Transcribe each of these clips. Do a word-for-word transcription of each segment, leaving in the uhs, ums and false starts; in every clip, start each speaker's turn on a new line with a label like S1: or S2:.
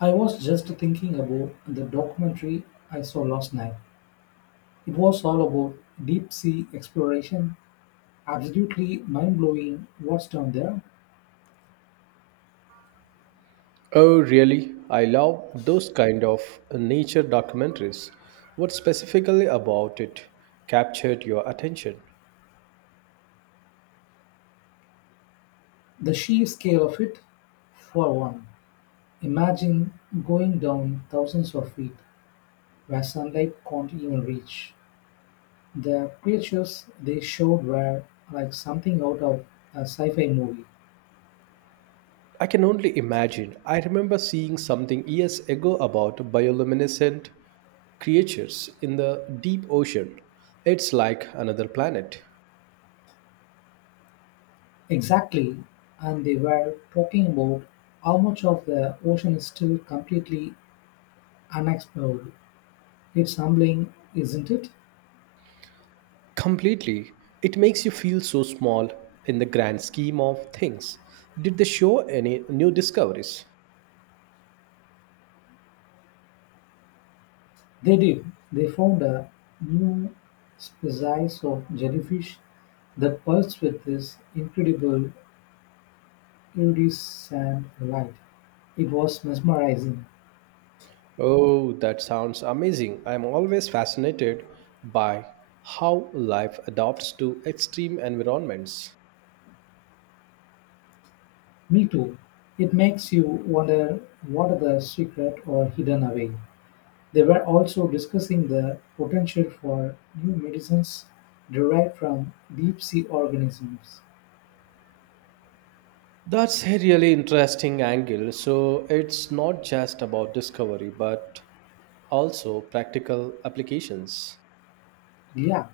S1: I was just thinking about the documentary I saw last night. It was all about deep sea exploration. Absolutely mind blowing what's down there.
S2: Oh, really? I love those kind of nature documentaries. What specifically about it captured your attention?
S1: The sheer scale of it, for one. Imagine going down thousands of feet where sunlight can't even reach. The creatures they showed were like something out of a sci fi movie.
S2: I can only imagine. I remember seeing something years ago about bioluminescent creatures in the deep ocean. It's like another planet.
S1: Exactly. And they were talking about how much of the ocean is still completely unexplored. It's humbling, isn't it?
S2: Completely. It makes you feel so small in the grand scheme of things. Did they show any new discoveries?
S1: They did. They found a new species of jellyfish that pulsed with this incredible iridescent light. It was mesmerizing.
S2: Oh, that sounds amazing. I'm always fascinated by how life adapts to extreme environments.
S1: Me too. It makes you wonder what are the secret or hidden away. They were also discussing the potential for new medicines derived from deep sea organisms.
S2: That's a really interesting angle. So, it's not just about discovery, but also practical applications.
S1: Yeah,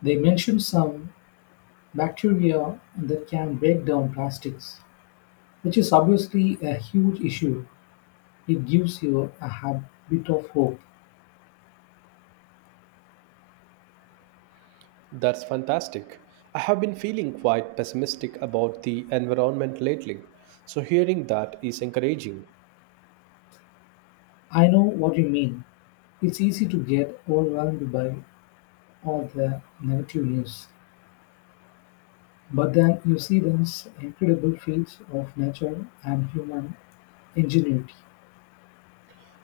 S1: they mentioned some bacteria that can break down plastics, which is obviously a huge issue. It gives you a hab- bit of hope.
S2: That's fantastic. I have been feeling quite pessimistic about the environment lately, so hearing that is encouraging.
S1: I know what you mean. It's easy to get overwhelmed by all the negative news, but then you see these incredible feats of nature and human ingenuity.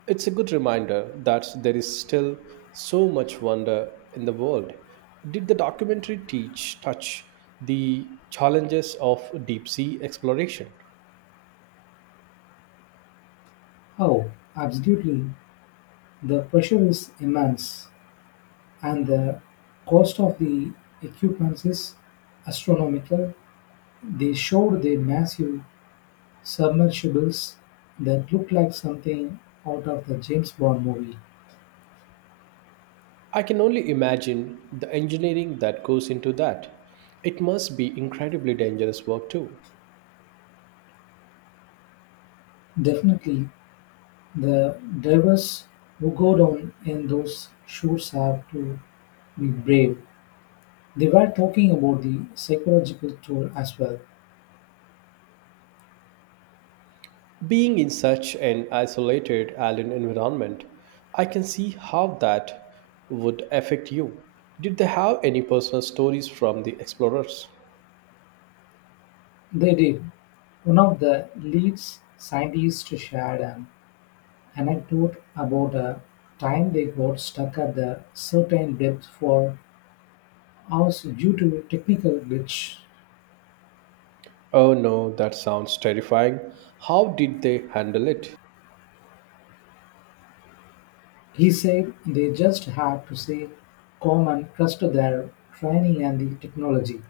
S2: It's a good reminder that there is still so much wonder in the world. Did the documentary teach touch the challenges of deep sea exploration?
S1: Oh, absolutely. The pressure is immense, and the cost of the equipment is astronomical. They showed the massive submersibles that look like something out of the James Bond movie.
S2: I can only imagine the engineering that goes into that. It must be incredibly dangerous work too.
S1: Definitely, the divers who go down in those shoes have to be brave. They were talking about the psychological toll as well.
S2: Being in such an isolated island environment, I can see how that would affect you. Did they have any personal stories from the explorers?
S1: They did. One of the lead scientists shared an anecdote about a time they got stuck at a certain depth for hours due to a technical glitch.
S2: Oh no, that sounds terrifying. How did they handle it?
S1: He said they just had to stay calm and trust their training and the technology.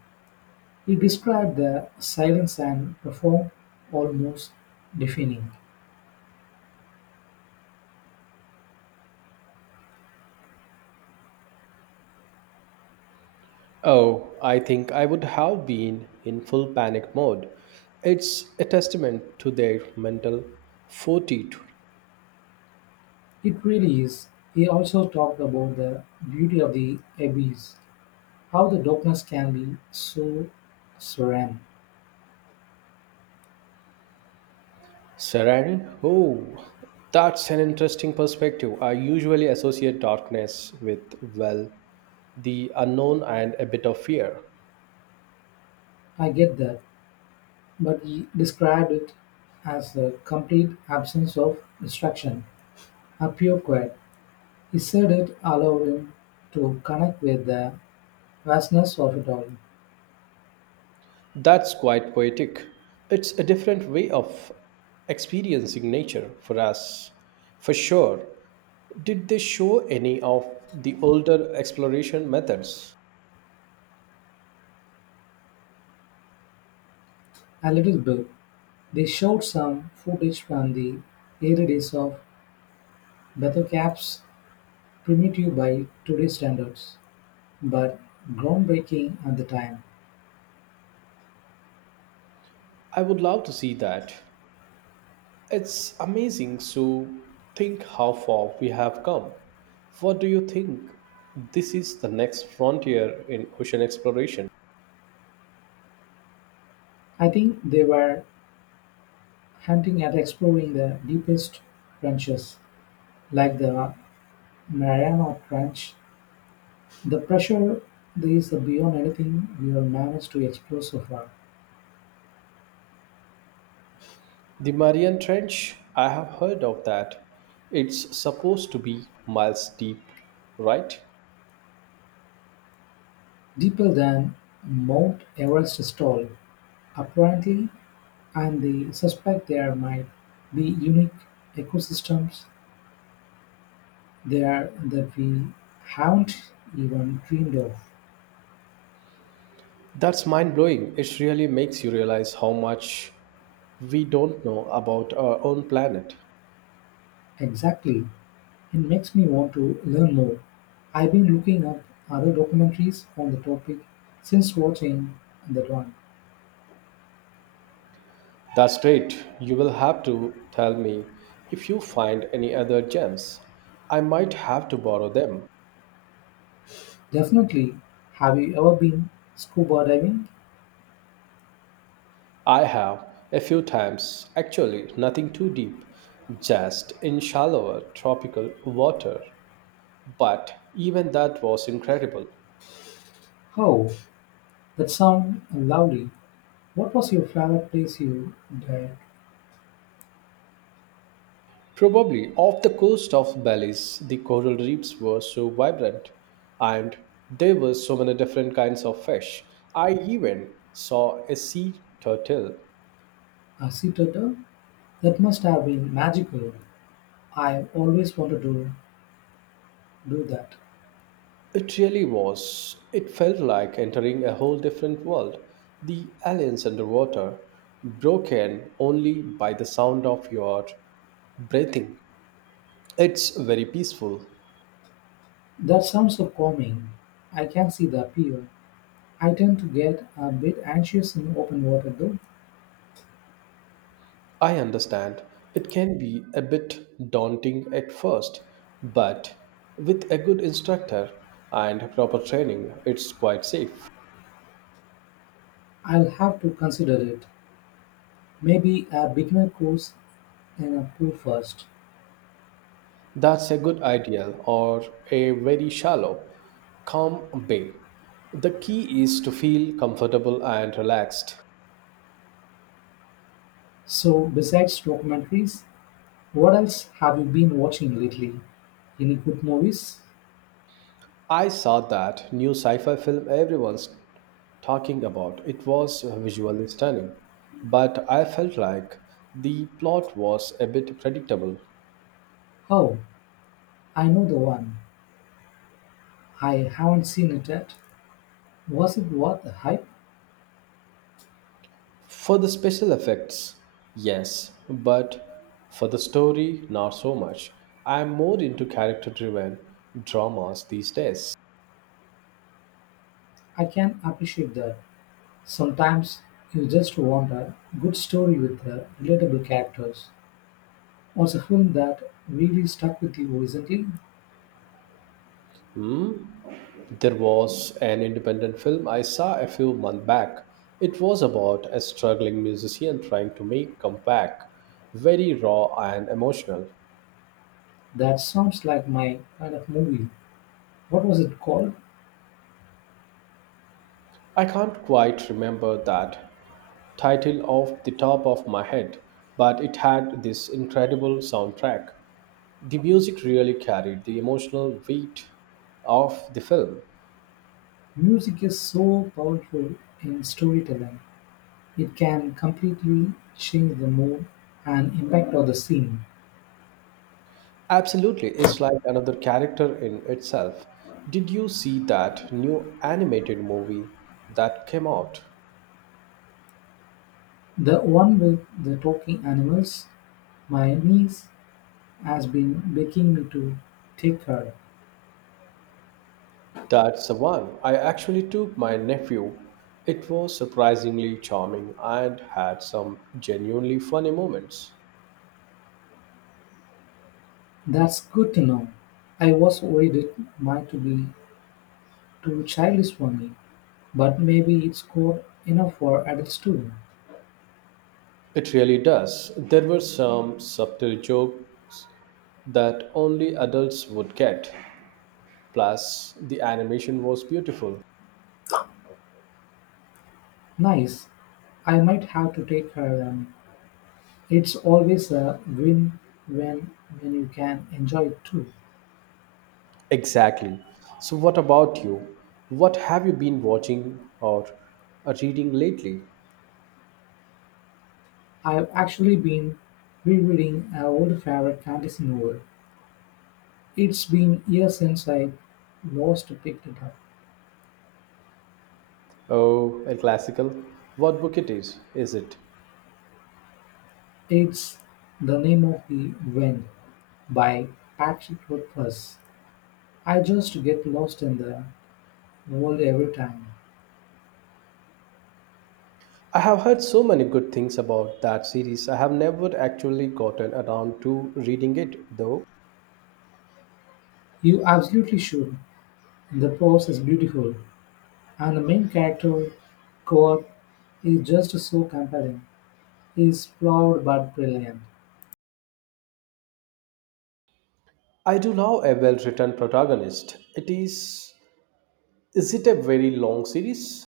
S1: He described the silence and perform almost deafening.
S2: Oh, I think I would have been in full panic mode. It's a testament to their mental fortitude.
S1: It really is. He also talked about the beauty of the abyss, how the darkness can be so serene.
S2: Serenity? Oh, that's an interesting perspective. I usually associate darkness with, well, the unknown and a bit of fear.
S1: I get that, but he described it as a complete absence of distraction, a pure quiet. He said it allowed him to connect with the vastness of it all.
S2: That's quite poetic. It's a different way of experiencing nature for us, for sure. Did they show any of the older exploration methods?
S1: A little bit. They showed some footage from the early days of Battlecap's primitive by today's standards, but groundbreaking at the time.
S2: I would love to see that. It's amazing to think how far we have come. What do you think? This is the next frontier in ocean exploration.
S1: I think they were hunting at exploring the deepest trenches, like the Mariana Trench. The pressure there is beyond anything we have managed to explore so far,
S2: The Marian Trench, I have heard of that. It's supposed to be miles deep, right?
S1: deeper than Mount Everest is tall. Apparently, and they suspect there might be unique ecosystems there that we haven't even dreamed of.
S2: That's mind blowing. It really makes you realize how much we don't know about our own planet.
S1: Exactly. It makes me want to learn more. I've been looking up other documentaries on the topic since watching that one.
S2: That's great. You will have to tell me if you find any other gems. I might have to borrow them.
S1: Definitely. Have you ever been scuba diving?
S2: I have a few times, actually, nothing too deep, just in shallower tropical water. But even that was incredible.
S1: Oh, that sounds lovely. What was your favorite place you dived?
S2: Probably off the coast of Belize, the coral reefs were so vibrant, and there were so many different kinds of fish. I even saw a sea turtle.
S1: A sea turtle? That must have been magical. I always wanted to do that.
S2: It really was. It felt like entering a whole different world. The aliens underwater, broken only by the sound of your breathing. It's very peaceful.
S1: That sounds so calming. I can see the appeal. I tend to get a bit anxious in open water though.
S2: I understand. It can be a bit daunting at first, but with a good instructor and proper training, it's quite safe.
S1: I'll have to consider it. Maybe a beginner course in a pool first.
S2: That's a good idea, or a very shallow, calm bay. The key is to feel comfortable and relaxed.
S1: So, besides documentaries, what else have you been watching lately? Any good movies?
S2: I saw that new sci fi film everyone's talking about. It was visually stunning, but I felt like the plot was a bit predictable.
S1: Oh, I know the one. I haven't seen it yet. Was it worth the hype?
S2: For the special effects, yes, but for the story, not so much. I'm more into character driven dramas these days.
S1: I can appreciate that. Sometimes you just want a good story with uh, relatable characters. Was a film that really stuck with you recently?
S2: Hmm? There was an independent film I saw a few months back. It was about a struggling musician trying to make comeback, very raw and emotional.
S1: That sounds like my kind of movie. What was it called?
S2: I can't quite remember that title off the top of my head, but it had this incredible soundtrack. The music really carried the emotional weight of the film.
S1: Music is so powerful in storytelling. It can completely change the mood and impact of the scene.
S2: Absolutely, it's like another character in itself. Did you see that new animated movie that came out?
S1: The one with the talking animals, my niece has been begging me to take her.
S2: That's the one. I actually took my nephew. It was surprisingly charming and had some genuinely funny moments.
S1: That's good to know. I was worried it might be too childish for me, but maybe it's good enough for adults too.
S2: It really does. There were some subtle jokes that only adults would get. Plus, the animation was beautiful.
S1: Nice. I might have to take her then. It's always a win when when you can enjoy it too.
S2: Exactly. So, what about you? What have you been watching or uh, reading lately?
S1: I've actually been rereading an old favorite fantasy novel. It's been years since I lost picked it up.
S2: Oh, a classical. What book it is? Is it?
S1: It's The Name of the Wind by Patrick Rothfuss. I just get lost in the world every time.
S2: I have heard so many good things about that series. I have never actually gotten around to reading it though.
S1: You absolutely should. The prose is beautiful, and the main character, Core, is just so compelling. He's flawed but brilliant.
S2: I do love a well-written protagonist. It is is it a very long series?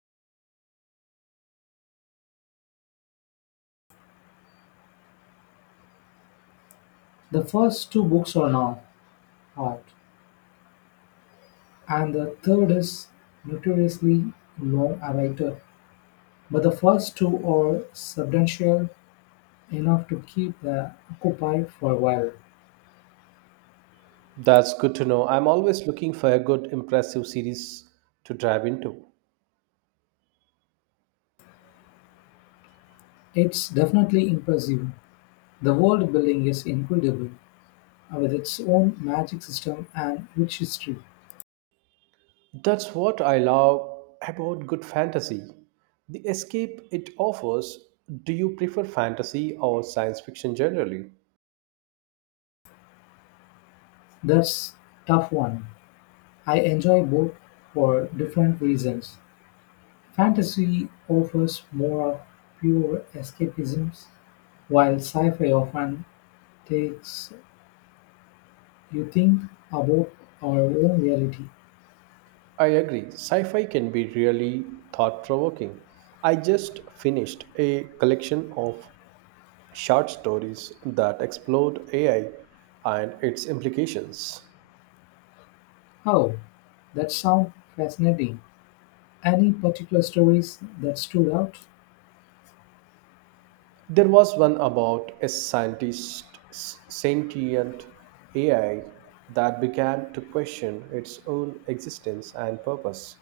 S1: The first two books are now art, and the third is notoriously long awaited. But the first two are substantial enough to keep the occupied for a while.
S2: That's good to know. I'm always looking for a good impressive series to dive into.
S1: It's definitely impressive. The world building is incredible, with its own magic system and rich history.
S2: That's what I love about good fantasy. The escape it offers. Do you prefer fantasy or science fiction generally?
S1: That's tough one. I enjoy both for different reasons. Fantasy offers more of pure escapism, while sci fi often takes you think about our own reality.
S2: I agree. Sci fi can be really thought provoking. I just finished a collection of short stories that explored A I and its implications.
S1: Oh, that sounds fascinating. Any particular stories that stood out?
S2: There was one about a scientist, s- sentient A I that began to question its own existence and purpose.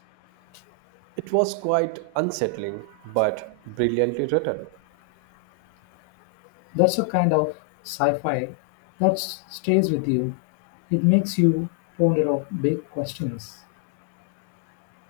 S2: It was quite unsettling but brilliantly written.
S1: That's a kind of sci fi that s- stays with you. It makes you ponder of big questions.